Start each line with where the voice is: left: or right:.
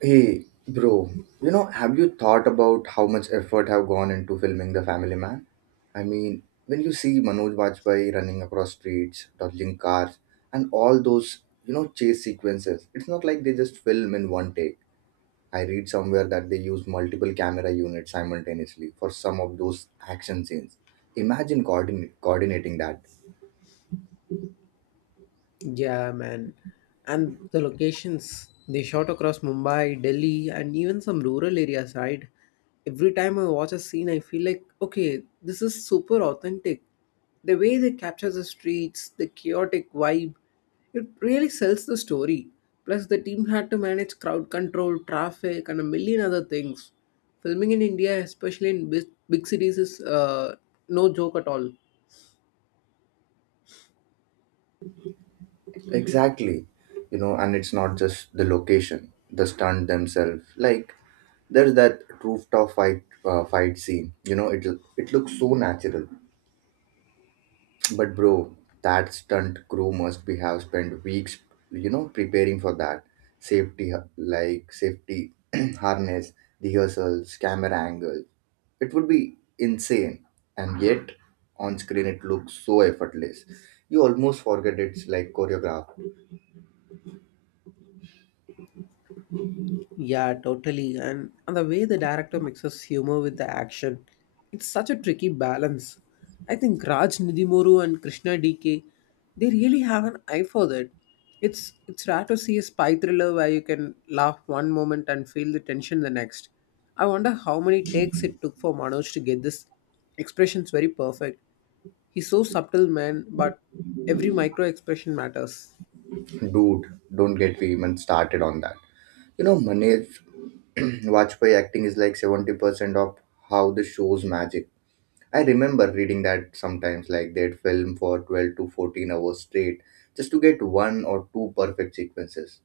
right: Hey, bro, have you thought about how much effort have gone into filming The Family Man? I mean, when you see Manoj Bajpayee running across streets, dodging cars, and all those, chase sequences, it's not like they just film in one take. I read somewhere that they use multiple camera units simultaneously for some of those action scenes. Imagine coordinating that.
left: Yeah, man. And the locations they shot across Mumbai, Delhi, and even some rural areas, right? Every time I watch a scene, I feel like, okay, this is super authentic. The way they capture the streets, the chaotic vibe, it really sells the story. Plus, the team had to manage crowd control, traffic, and a million other things. Filming in India, especially in big, big cities, is no joke at all.
right: Exactly. And it's not just the location, the stunt themselves. Like there's that rooftop fight scene. It looks so natural. But bro, that stunt crew must be have spent weeks, preparing for that. Like safety harness, rehearsals, camera angle. It would be insane. And yet on screen it looks so effortless. You almost forget it's like choreographed.
left: Yeah, totally. And the way the director mixes humor with the action, it's such a tricky balance. I think Raj Nidhimuru and Krishna DK, they really have an eye for that. It's rare to see a spy thriller where you can laugh one moment and feel the tension the next. I wonder how many takes it took for Manoj to get this expressions very perfect. He's so subtle man, but every micro expression matters.
right: Dude, don't get me even started on that. Manoj Vajpayee acting is like 70% of how the show's magic. I remember reading that sometimes, like they'd film for 12 to 14 hours straight just to get one or two perfect sequences.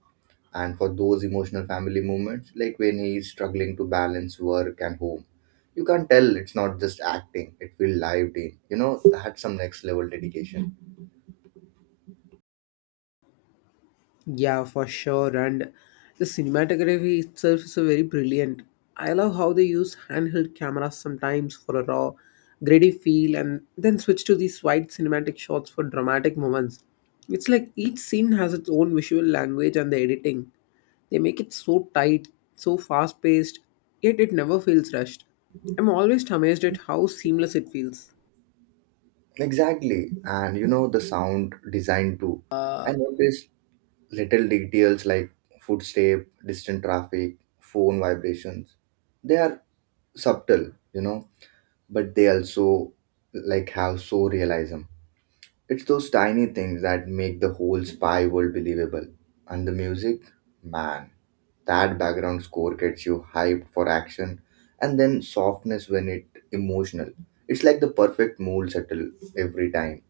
right: And for those emotional family moments, like when he's struggling to balance work and home, you can't tell it's not just acting, it will lived in. That's some next level dedication.
left: Yeah, for sure. And the cinematography itself is a very brilliant. I love how they use handheld cameras sometimes for a raw, gritty feel and then switch to these wide cinematic shots for dramatic moments. It's like each scene has its own visual language and the editing. They make it so tight, so fast paced, yet it never feels rushed. I'm always amazed at how seamless it feels.
right: Exactly. And the sound design too. I noticed little details like footstep, distant traffic, phone vibrations. They are subtle, but they also like have so realism. It's those tiny things that make the whole spy world believable. And the music, man, that background score gets you hyped for action and then softness when it emotional. It's like the perfect mood settle every time.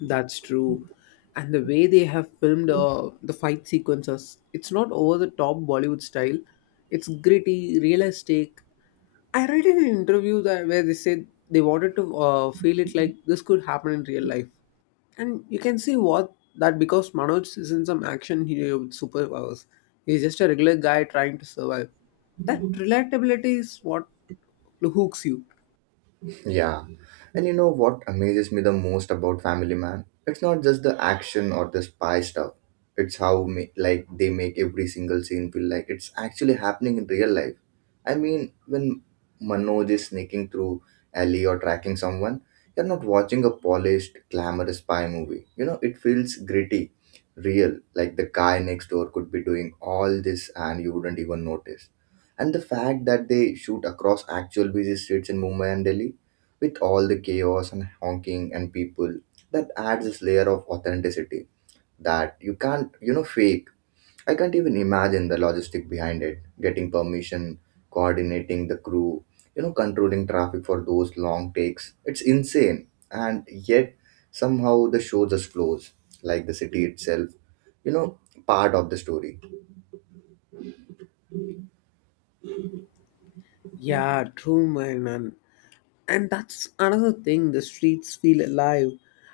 left: That's true. And the way they have filmed the fight sequences, it's not over the top Bollywood style. It's gritty, realistic. I read in an interview that where they said they wanted to feel it like this could happen in real life. And you can see what that because Manoj isn't some action hero with superpowers. He's just a regular guy trying to survive. That relatability is what hooks you.
right: Yeah. And you know what amazes me the most about Family Man? It's not just the action or the spy stuff. It's how like they make every single scene feel like it's actually happening in real life. I mean, when Manoj is sneaking through alley or tracking someone, you're not watching a polished, glamorous spy movie. It feels gritty, real. Like the guy next door could be doing all this and you wouldn't even notice. And the fact that they shoot across actual busy streets in Mumbai and Delhi with all the chaos and honking and people, that adds this layer of authenticity that you can't fake. I can't even imagine the logistic behind it, getting permission, coordinating the crew, controlling traffic for those long takes. It's insane, and yet somehow the show just flows like the city itself, you know part of the story.
left: Yeah, true man. And that's another thing, the streets feel alive.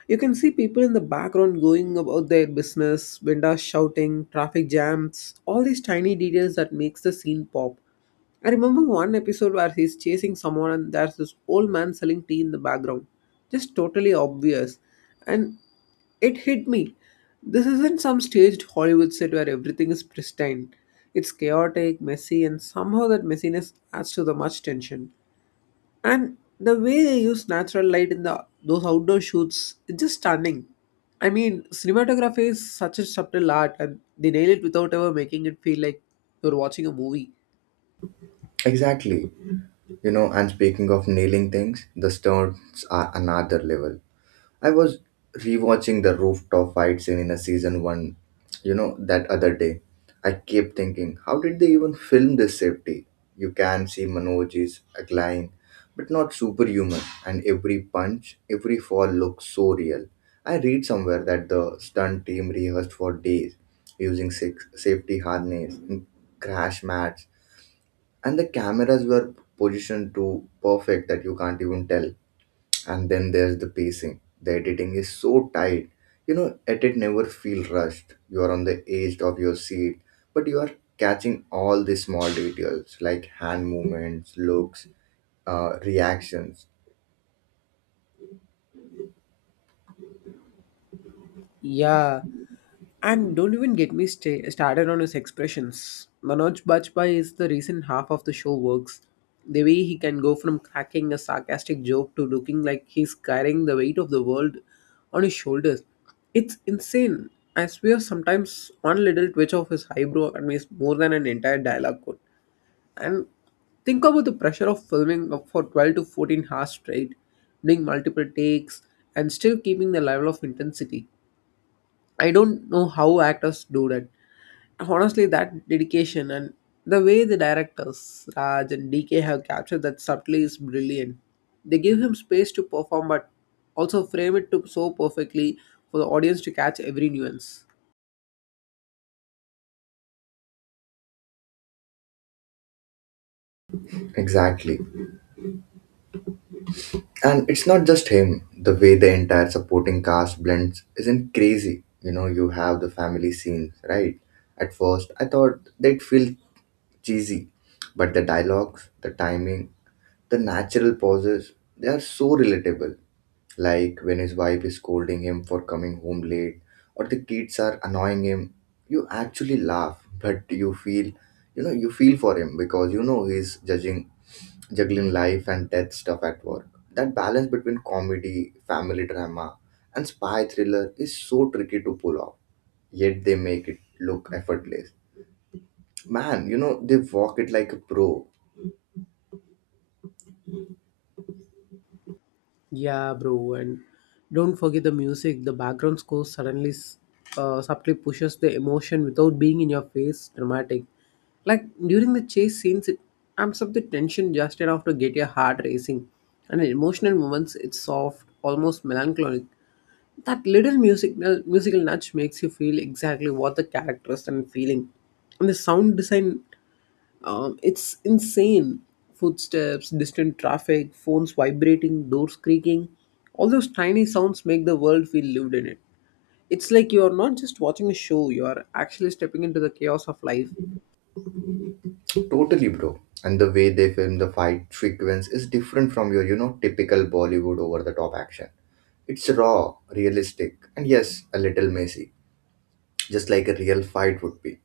left: You can see people in the background going about their business, windows shouting, traffic jams, all these tiny details that makes the scene pop. I remember one episode where he's chasing someone and there's this old man selling tea in the background. Just totally obvious. And it hit me. This isn't some staged Hollywood set where everything is pristine. It's chaotic, messy, and somehow that messiness adds to the much tension. And the way they use natural light in the those outdoor shoots, it's just stunning. I mean, cinematography is such a subtle art, and they nail it without ever making it feel like you're watching a movie.
right: Exactly. And speaking of nailing things, the stunts are another level. I was rewatching the rooftop fight scene in a season one, that other day. I kept thinking, how did they even film this safety? You can see Manoj is agile, but not superhuman, and every punch, every fall looks so real. I read somewhere that the stunt team rehearsed for days using six safety harness and crash mats, and the cameras were positioned to perfect that you can't even tell. And then there's the pacing, the editing is so tight, edit never feel rushed, you are on the edge of your seat, but you are catching all the small details, like hand movements looks, reactions.
left: Yeah, and don't even get me started on his expressions. Manoj Bajpayee is the reason half of the show works. The way he can go from cracking a sarcastic joke to looking like he's carrying the weight of the world on his shoulders. It's insane. I swear sometimes one little twitch of his eyebrow means more than an entire dialogue code. And think about the pressure of filming up for 12 to 14 hours straight, doing multiple takes, and still keeping the level of intensity. I don't know how actors do that. Honestly, that dedication and the way the directors, Raj and DK, have captured that subtly is brilliant. They give him space to perform but also frame it to so perfectly for the audience to catch every nuance.
right: Exactly. And it's not just him, the way the entire supporting cast blends isn't crazy. You have the family scenes, right? At first I thought they'd feel cheesy, but the dialogues, the timing, the natural pauses, they are so relatable. Like when his wife is scolding him for coming home late or the kids are annoying him, you actually laugh, but you feel for him because you know he's juggling life and death stuff at work. That balance between comedy, family drama, and spy thriller is so tricky to pull off, yet they make it look effortless. Man, they walk it like a pro.
left: Yeah, bro, and don't forget the music. The background score suddenly subtly pushes the emotion without being in your face dramatic. Like during the chase scenes, it amps up the tension just enough to get your heart racing. And in emotional moments, it's soft, almost melancholic. That little musical nudge makes you feel exactly what the characters and feeling. And the sound design it's insane. Footsteps, distant traffic, phones vibrating, doors creaking. All those tiny sounds make the world feel lived in it. It's like you're not just watching a show, you're actually stepping into the chaos of life.
right: Totally, bro. And the way they film the fight sequence is different from your, typical Bollywood over the top action. It's raw, realistic, and yes, a little messy, just like a real fight would be.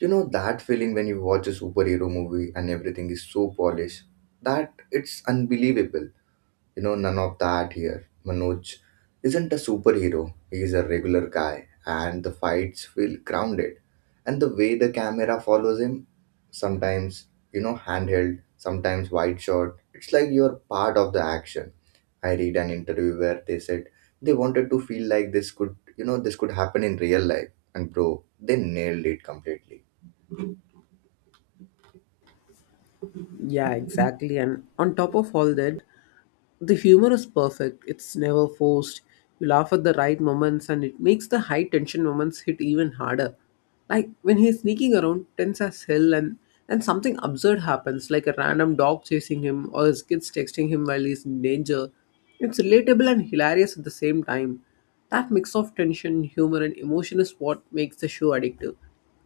right: You know that feeling when you watch a superhero movie and everything is so polished that it's unbelievable. None of that here. Manoj isn't a superhero, he's a regular guy, and the fights feel grounded. And the way the camera follows him, sometimes, handheld, sometimes wide shot, it's like you're part of the action. I read an interview where they said they wanted to feel like this could happen in real life. And bro, they nailed it completely.
left: Yeah, exactly. And on top of all that, the humor is perfect, it's never forced. You laugh at the right moments and it makes the high tension moments hit even harder. Like when he's sneaking around, tense as hell, and, something absurd happens, like a random dog chasing him or his kids texting him while he's in danger. It's relatable and hilarious at the same time. That mix of tension, humor, and emotion is what makes the show addictive.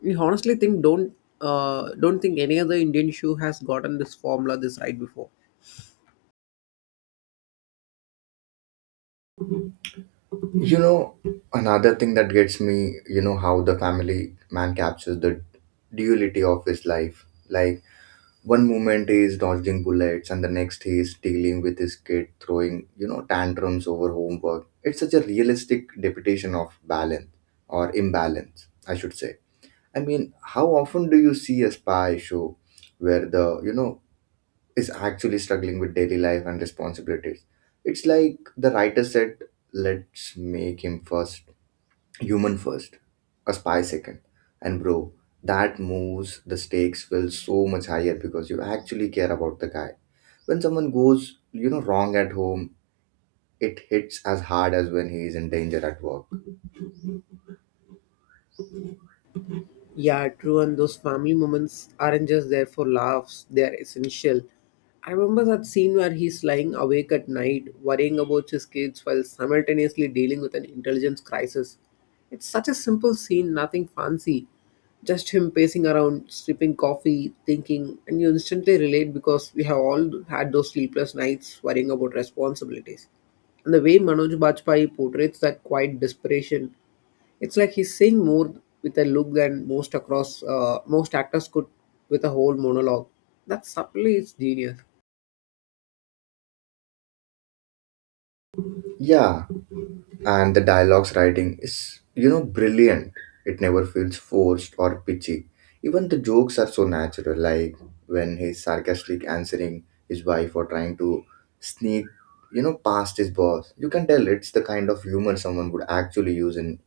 left: I honestly think don't think any other Indian show has gotten this formula this right before.
right: You know, Another thing that gets me, how the family man captures the duality of his life. Like, one moment he is dodging bullets, and the next he is dealing with his kid throwing, tantrums over homework. It's such a realistic depiction of balance or imbalance, I should say. I mean, how often do you see a spy show where the, is actually struggling with daily life and responsibilities. It's like the writer said, let's make him first, human first, a spy second. And bro, that moves the stakes feel so much higher because you actually care about the guy. When someone goes, wrong at home, it hits as hard as when he is in danger at work.
left: Yeah, true. And those family moments aren't just there for laughs, they are essential. I remember that scene where he's lying awake at night, worrying about his kids while simultaneously dealing with an intelligence crisis. It's such a simple scene, nothing fancy. Just him pacing around, sipping coffee, thinking, and you instantly relate because we have all had those sleepless nights worrying about responsibilities. And the way Manoj Bajpayee portrays that quiet desperation it's like he's saying more with a look than most across most actors could with a whole monologue. That subtly is genius.
right: Yeah, and the dialogues writing is brilliant, it never feels forced or pitchy, even the jokes are so natural, like when he's sarcastic answering his wife or trying to sneak, past his boss, you can tell it's the kind of humor someone would actually use in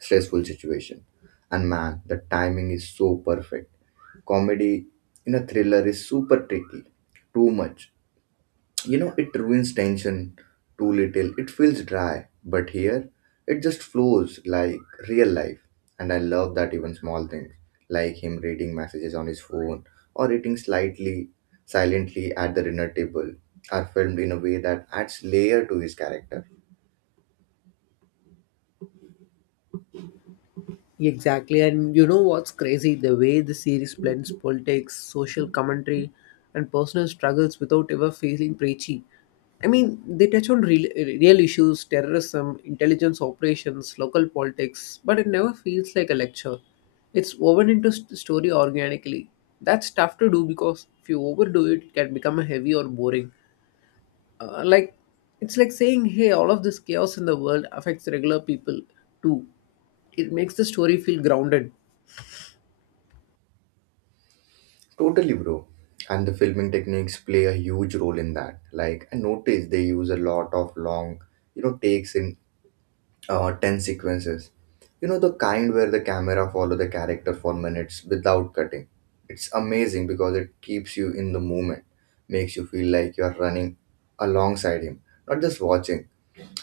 right: stressful situation. And man, the timing is so perfect. Comedy in a thriller is super tricky. Too much, it ruins tension. Too little, it feels dry, but here it just flows like real life. And I love that even small things, like him reading messages on his phone or eating slightly silently at the dinner table, are filmed in a way that adds layer to his character.
left: Exactly, and you know what's crazy? The way the series blends politics, social commentary, and personal struggles without ever feeling preachy. I mean, they touch on real issues, terrorism, intelligence operations, local politics, but it never feels like a lecture. It's woven into the story organically. That's tough to do because if you overdo it, it can become a heavy or boring. Uh, like it's like saying, "Hey, all of this chaos in the world affects regular people too." It makes the story feel grounded.
right: Totally, bro. And the filming techniques play a huge role in that. Like I noticed they use a lot of long, takes in 10 sequences. You know the kind where the camera follow the character for minutes without cutting. It's amazing because it keeps you in the moment, makes you feel like you are running alongside him, not just watching.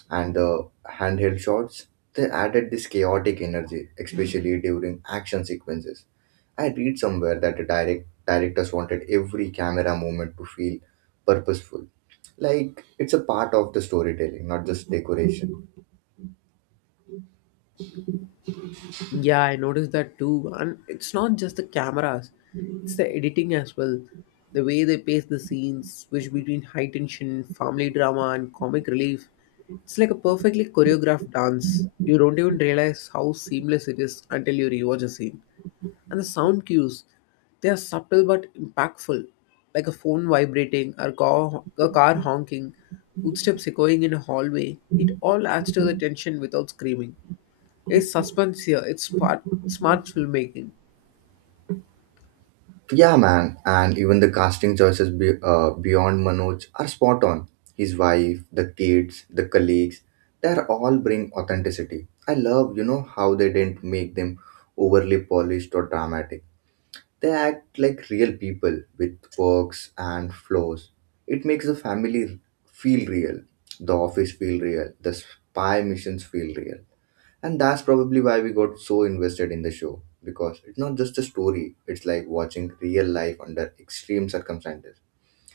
right: And the handheld shots, they added this chaotic energy, especially during action sequences. I read somewhere that the directors wanted every camera movement to feel purposeful. Like it's a part of the storytelling, not just decoration.
left: Yeah, I noticed that too. And it's not just the cameras, it's the editing as well. The way they pace the scenes, switch between high tension, family drama, and comic relief. It's like a perfectly choreographed dance. You don't even realize how seamless it is until you rewatch a scene. And the sound cues, they are subtle but impactful, like a phone vibrating, a car honking, footsteps echoing in a hallway. It all adds to the tension without screaming. It's suspense here, it's smart filmmaking.
right: Yeah, man, and even the casting choices beyond Manoj are spot on. His wife, the kids, the colleagues, they are all bring authenticity. I love, how they didn't make them overly polished or dramatic. They act like real people with quirks and flaws. It makes the family feel real, the office feel real, the spy missions feel real. And that's probably why we got so invested in the show, because it's not just a story, it's like watching real life under extreme circumstances.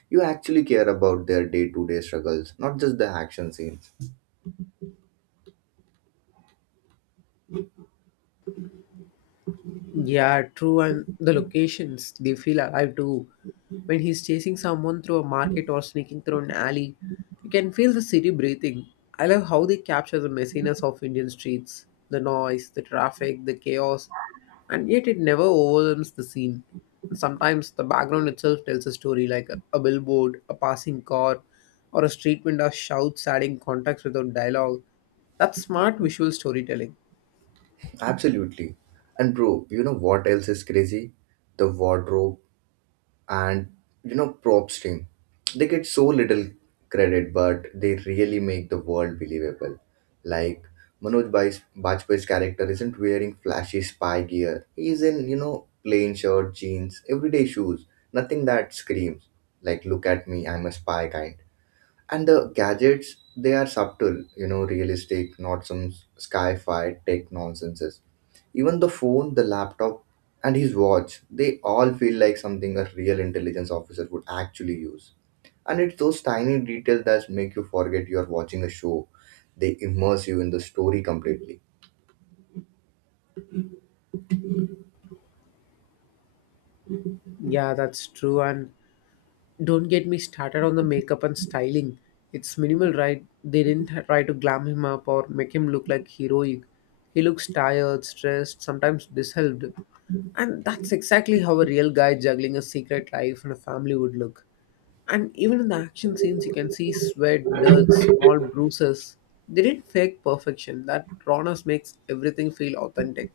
right: You actually care about their day to day struggles, not just the action scenes.
left: Yeah, true. And the locations, they feel alive too. When he's chasing someone through a market or sneaking through an alley, you can feel the city breathing. I love how they capture the messiness of Indian streets, the noise, the traffic, the chaos, and yet it never overwhelms the scene. Sometimes the background itself tells a story like a billboard, a passing car, or a street vendor shouts adding context without dialogue. That's smart visual storytelling.
right: Absolutely. And bro, you know what else is crazy? The wardrobe and props team, they get so little credit, but they really make the world believable. Like Manoj Bajpayee's character isn't wearing flashy spy gear, he's in plain shirt, jeans, everyday shoes, nothing that screams like, look at me, I'm a spy kind. And the gadgets, they are subtle, realistic, not some sci-fi tech nonsenses. Even the phone, the laptop, and his watch, they all feel like something a real intelligence officer would actually use. And it's those tiny details that make you forget you're watching a show, they immerse you in the story completely.
left: Yeah, that's true. And don't get me started on the makeup and styling. It's minimal, right? They didn't try to glam him up or make him look like heroic. He looks tired, stressed, sometimes disheveled. And that's exactly how a real guy juggling a secret life and a family would look. And even in the action scenes, you can see sweat, dirt, small bruises. They didn't fake perfection. That rawness makes everything feel authentic.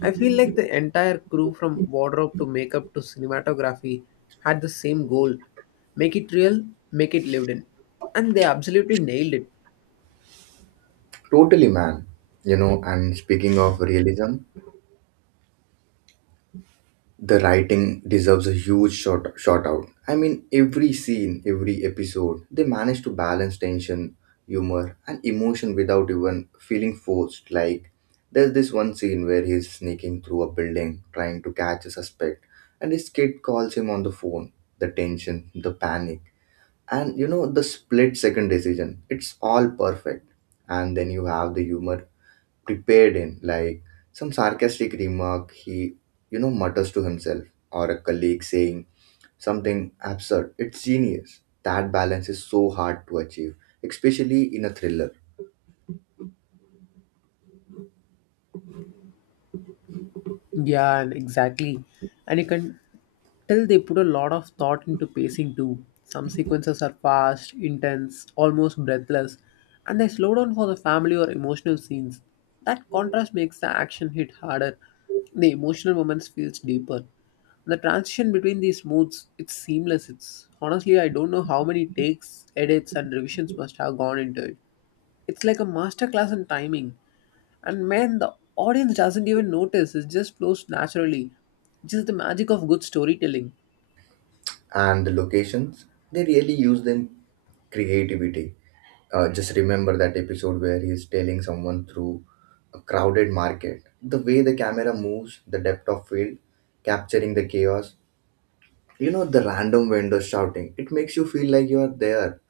left: I feel like the entire crew from wardrobe to makeup to cinematography had the same goal make it real, make it lived in. And they absolutely nailed it.
right: Totally, man. And speaking of realism, the writing deserves a huge short shout out. I mean, every scene, every episode, they manage to balance tension, humor, and emotion without even feeling forced. Like, there's this one scene where he's sneaking through a building trying to catch a suspect, and his kid calls him on the phone. The tension, the panic, and the split second decision. It's all perfect. And then you have the humor prepared in, like some sarcastic remark he, mutters to himself, or a colleague saying something absurd. It's genius. That balance is so hard to achieve, especially in a thriller.
left: Yeah, and exactly. And you can till they put a lot of thought into pacing too. Some sequences are fast, intense, almost breathless, and they slow down for the family or emotional scenes. That contrast makes the action hit harder. The emotional moments feels deeper. The transition between these modes, it's seamless. It's honestly I don't know how many takes, edits and revisions must have gone into it. It's like a masterclass in timing. And man, the audience doesn't even notice. It just flows naturally. Just the magic of good storytelling.
right: And the locations, they really use them creativity. Just remember that episode where he's telling someone through a crowded market. The way the camera moves, the depth of field, capturing the chaos. The random vendors shouting. It makes you feel like you are there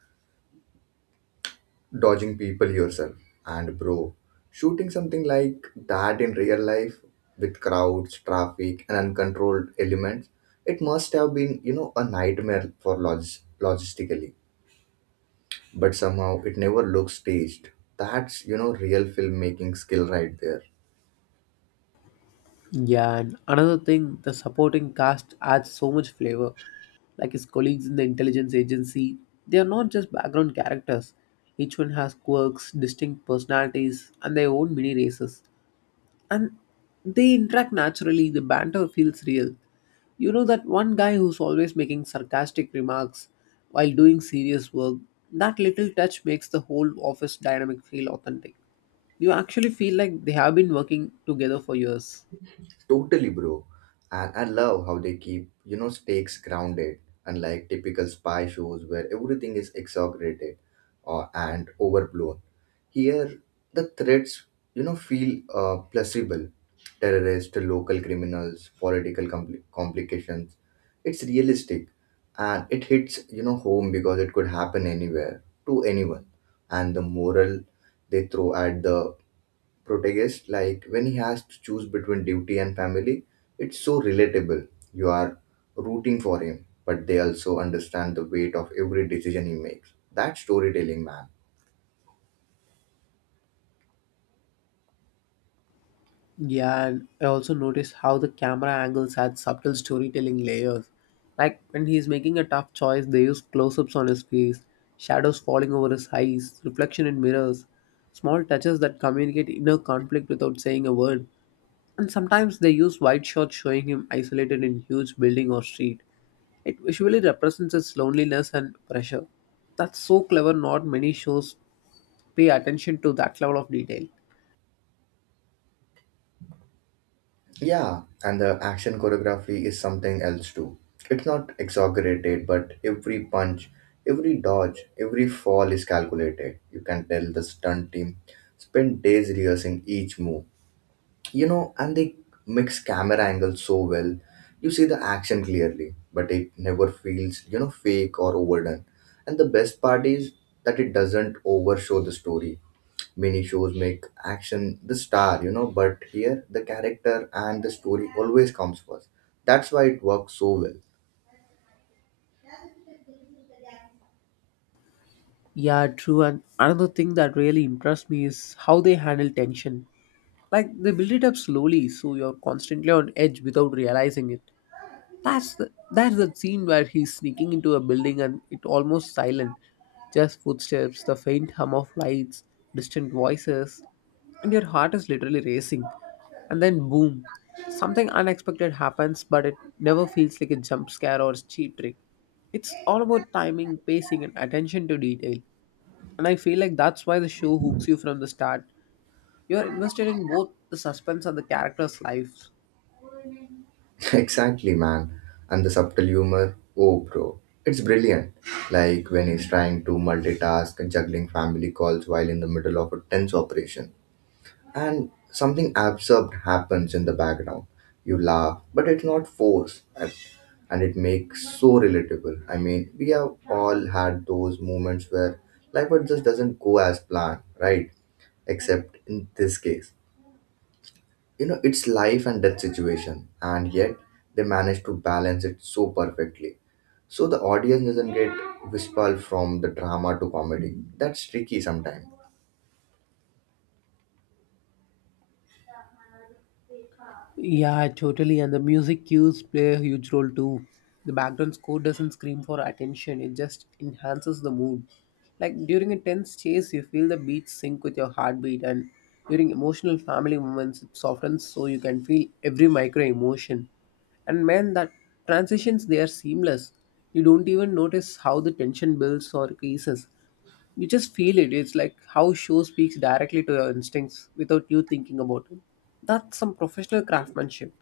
right: dodging people yourself. And bro, shooting something like that in real life with crowds, traffic, and uncontrolled elements, it must have been, a nightmare for logistically. But somehow it never looks staged. That's, real filmmaking skill right there.
left: Yeah, and another thing, the supporting cast adds so much flavor. Like his colleagues in the intelligence agency, they are not just background characters. Each one has quirks, distinct personalities, and their own mini races. And they interact naturally, the banter feels real. You know that one guy who's always making sarcastic remarks while doing serious work, that little touch makes the whole office dynamic feel authentic. You actually feel like they have been working together for years.
right: Totally, bro. And I love how they keep, stakes grounded, unlike typical spy shows where everything is exaggerated or, and overblown. Here, the threats, feel plausible. Terrorists, local criminals, political complications. It's realistic, and it hits, home because it could happen anywhere to anyone. And the moral they throw at the protagonist, like when he has to choose between duty and family, it's so relatable. You are rooting for him, but they also understand the weight of every decision he makes. That storytelling, man.
left: Yeah, and I also noticed how the camera angles had subtle storytelling layers. Like when he's making a tough choice, they use close ups on his face, shadows falling over his eyes, reflection in mirrors, small touches that communicate inner conflict without saying a word. And sometimes they use wide shots showing him isolated in huge building or street. It visually represents his loneliness and pressure. That's so clever, not many shows pay attention to that level of detail.
right: Yeah, and the action choreography is something else too. It's not exaggerated, but every punch, every dodge, every fall is calculated. You can tell the stunt team spent days rehearsing each move. You know, and they mix camera angles so well. You see the action clearly, but it never feels fake or overdone. And the best part is that it doesn't overshow the story. Many shows make action the star, you know, but here the character and the story always comes first. That's why it works so well.
left: Yeah, true. And another thing that really impressed me is how they handle tension. Like they build it up slowly, so you're constantly on edge without realizing it. That's the scene where he's sneaking into a building and it almost silent, just footsteps, the faint hum of lights, distant voices, and your heart is literally racing. And then boom, something unexpected happens, but it never feels like a jump scare or cheap trick. It's all about timing, pacing, and attention to detail. And I feel like that's why the show hooks you from the start. You're invested in both the suspense and the characters' lives.
right: Exactly, man. And the subtle humor, oh, bro, it's brilliant. Like when he's trying to multitask and juggling family calls while in the middle of a tense operation, and something absurd happens in the background. You laugh, but it's not forced, and it makes so relatable. I mean, we have all had those moments where life but just doesn't go as planned, right? Except in this case, you know, it's life and death situation, and yet they manage to balance it so perfectly. So the audience doesn't get whispered from the drama to comedy. That's tricky sometimes.
left: Yeah, totally. And the music cues play a huge role too. The background score doesn't scream for attention, it just enhances the mood. Like during a tense chase, you feel the beats sync with your heartbeat, and during emotional family moments, it softens so you can feel every micro emotion. And man, that transitions they are seamless. You don't even notice how the tension builds or creases. You just feel it. It's like how show speaks directly to your instincts without you thinking about it. That's some professional craftsmanship.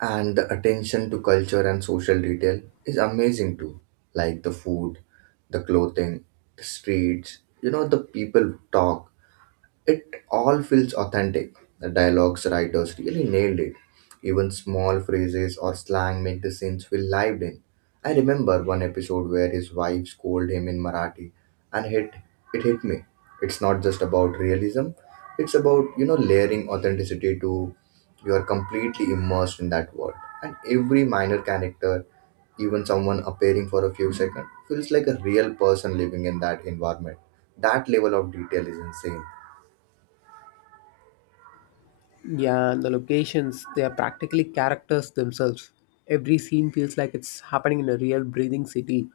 right: And the attention to culture and social detail is amazing too, like the food, the clothing, the streets, you know, the people talk, it all feels authentic. The dialogues writers really nailed it. Even small phrases or slang make the scenes feel lived in. I remember one episode where his wife scolded him in Marathi and hit it hit me. It's not just about realism, it's about, layering authenticity to you are completely immersed in that world. And every minor character, even someone appearing for a few seconds, feels like a real person living in that environment. That level of detail is insane.
left: Yeah, and the locations, they are practically characters themselves. Every scene feels like it's happening in a real breathing city.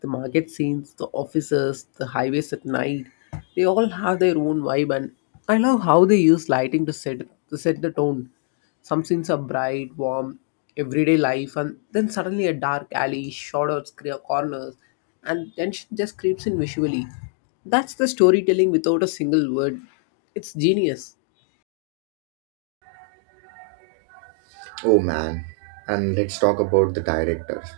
left: The market scenes, the offices, the highways at night, they all have their own vibe and I love how they use lighting to set the tone. Some scenes are bright, warm, everyday life and then suddenly a dark alley, shadows, corners and tension just creeps in visually. That's the storytelling without a single word. It's genius.
right: Oh man, and let's talk about the directors,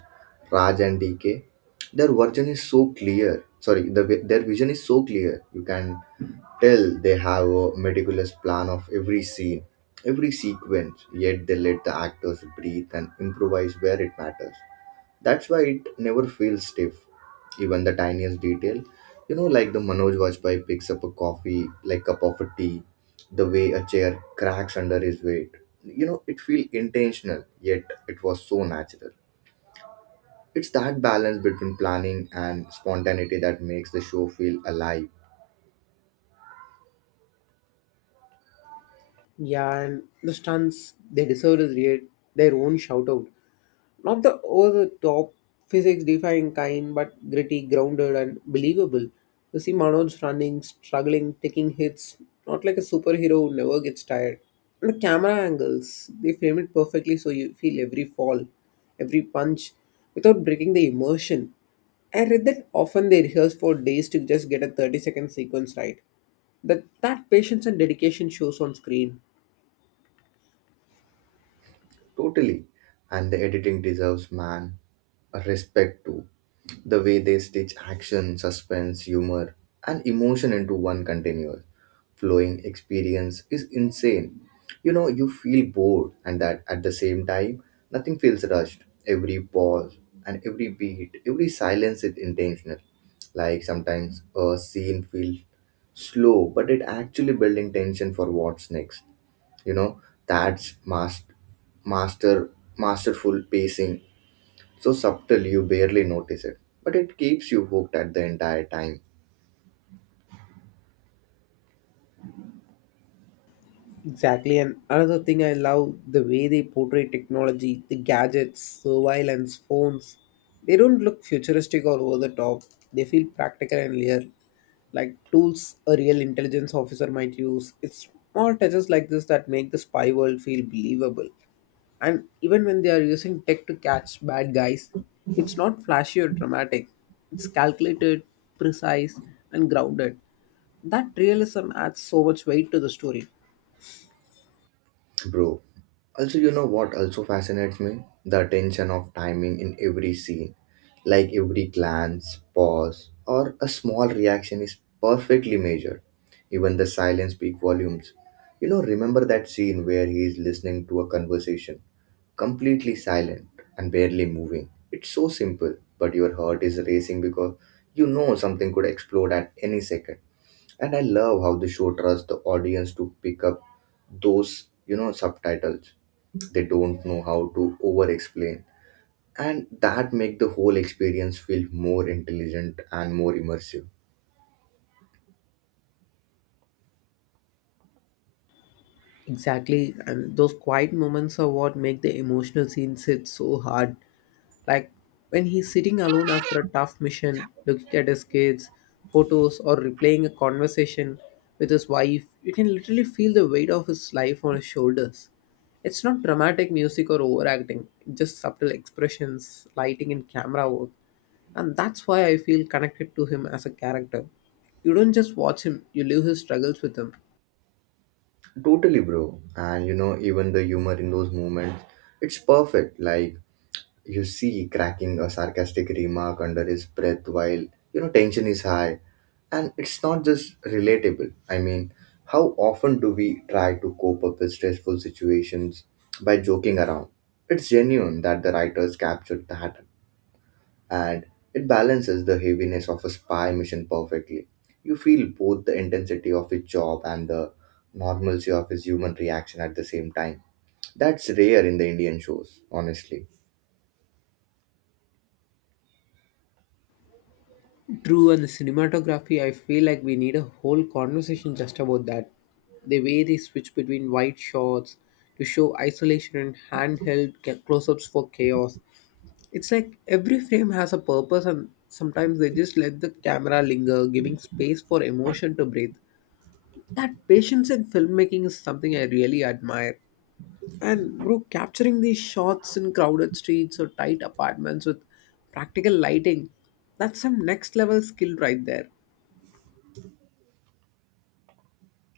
right: Raj and DK. Their vision is so clear. Sorry, their vision is so clear. You can tell they have a meticulous plan of every scene, every sequence. Yet they let the actors breathe and improvise where it matters. That's why it never feels stiff, even the tiniest detail. You know, like the Manoj Vajpayee picks up a coffee, like cup of a tea, the way a chair cracks under his weight. You know, it feel intentional, yet it was so natural. It's that balance between planning and spontaneity that makes the show feel alive.
left: Yeah, and the stunts they their own shout out. Not the over the top, physics defying kind, but gritty, grounded, and believable. You see Manoj running, struggling, taking hits, not like a superhero who never gets tired. And the camera angles, they frame it perfectly so you feel every fall, every punch, without breaking the immersion. I read that often they rehearse for days to just get a 30-second sequence right. That patience and dedication shows on screen.
right: Totally. And the editing deserves man a respect too. The way they stitch action, suspense, humor, and emotion into one continuous flowing experience is insane. You know, you feel bored and that at the same time nothing feels rushed. Every pause and every beat, every silence is intentional. Like sometimes a scene feels slow, but it actually building tension for what's next, you know. That's master masterful pacing, so subtle you barely notice it, but it keeps you hooked at the entire time.
left: Exactly, and another thing I love the way they portray technology, the gadgets, surveillance, phones. They don't look futuristic or over the top. They feel practical and real, like tools a real intelligence officer might use. It's small touches like this that make the spy world feel believable. And even when they are using tech to catch bad guys, it's not flashy or dramatic. It's calculated, precise, and grounded. That realism adds so much weight to the story.
right: Bro, also, you know what also fascinates me, the attention of timing in every scene. Like every glance, pause, or a small reaction is perfectly measured, even the silence speak volumes. You know, remember that scene where he is listening to a conversation, completely silent and barely moving. It's so simple, but your heart is racing because you know something could explode at any second. And I love how the show trusts the audience to pick up those subtitles. They don't know how to over explain. And that make the whole experience feel more intelligent and more immersive.
left: Exactly, and those quiet moments are what make the emotional scenes hit so hard. Like when he's sitting alone after a tough mission, looking at his kids, photos, or replaying a conversation with his wife, you can literally feel the weight of his life on his shoulders. It's not dramatic music or overacting, just subtle expressions, lighting, and camera work. And that's why I feel connected to him as a character. You don't just watch him, you live his struggles with him.
right: Totally, bro. And you know, even the humor in those moments, it's perfect. Like you see cracking a sarcastic remark under his breath while you know tension is high. And it's not just relatable, I mean, how often do we try to cope up with stressful situations by joking around? It's genuine that the writers captured that, and it balances the heaviness of a spy mission perfectly. You feel both the intensity of his job and the normalcy of his human reaction at the same time. That's rare in the Indian shows, honestly.
left: True, and the cinematography, I feel like we need a whole conversation just about that. The way they switch between wide shots to show isolation and close ups for chaos. It's like every frame has a purpose, and sometimes they just let the camera linger, giving space for emotion to breathe. That patience in filmmaking is something I really admire. And, bro, capturing these shots in crowded streets or tight apartments with practical lighting, that's some next level skill right there.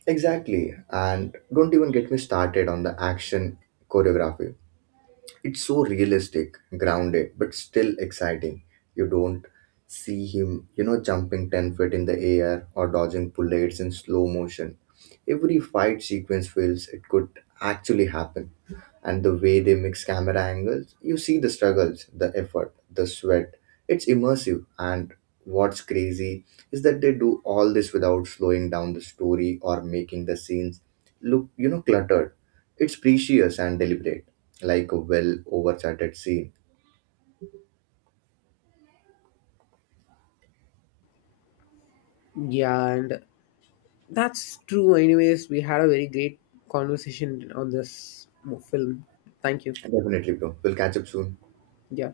right: Exactly. And don't even get me started on the action choreography. It's so realistic, grounded, but still exciting. You don't see him jumping 10 feet in the air or dodging bullets in slow motion. Every fight sequence feels it could actually happen, and the way they mix camera angles, you see the struggles, the effort, the sweat. It's immersive, and what's crazy is that they do all this without slowing down the story or making the scenes look, cluttered. It's precious and deliberate, like a well overcharted scene.
left: Yeah, and that's true. Anyways, we had a very great conversation on this film. Thank you.
right: Definitely, bro, we'll catch up soon.
left: Yeah.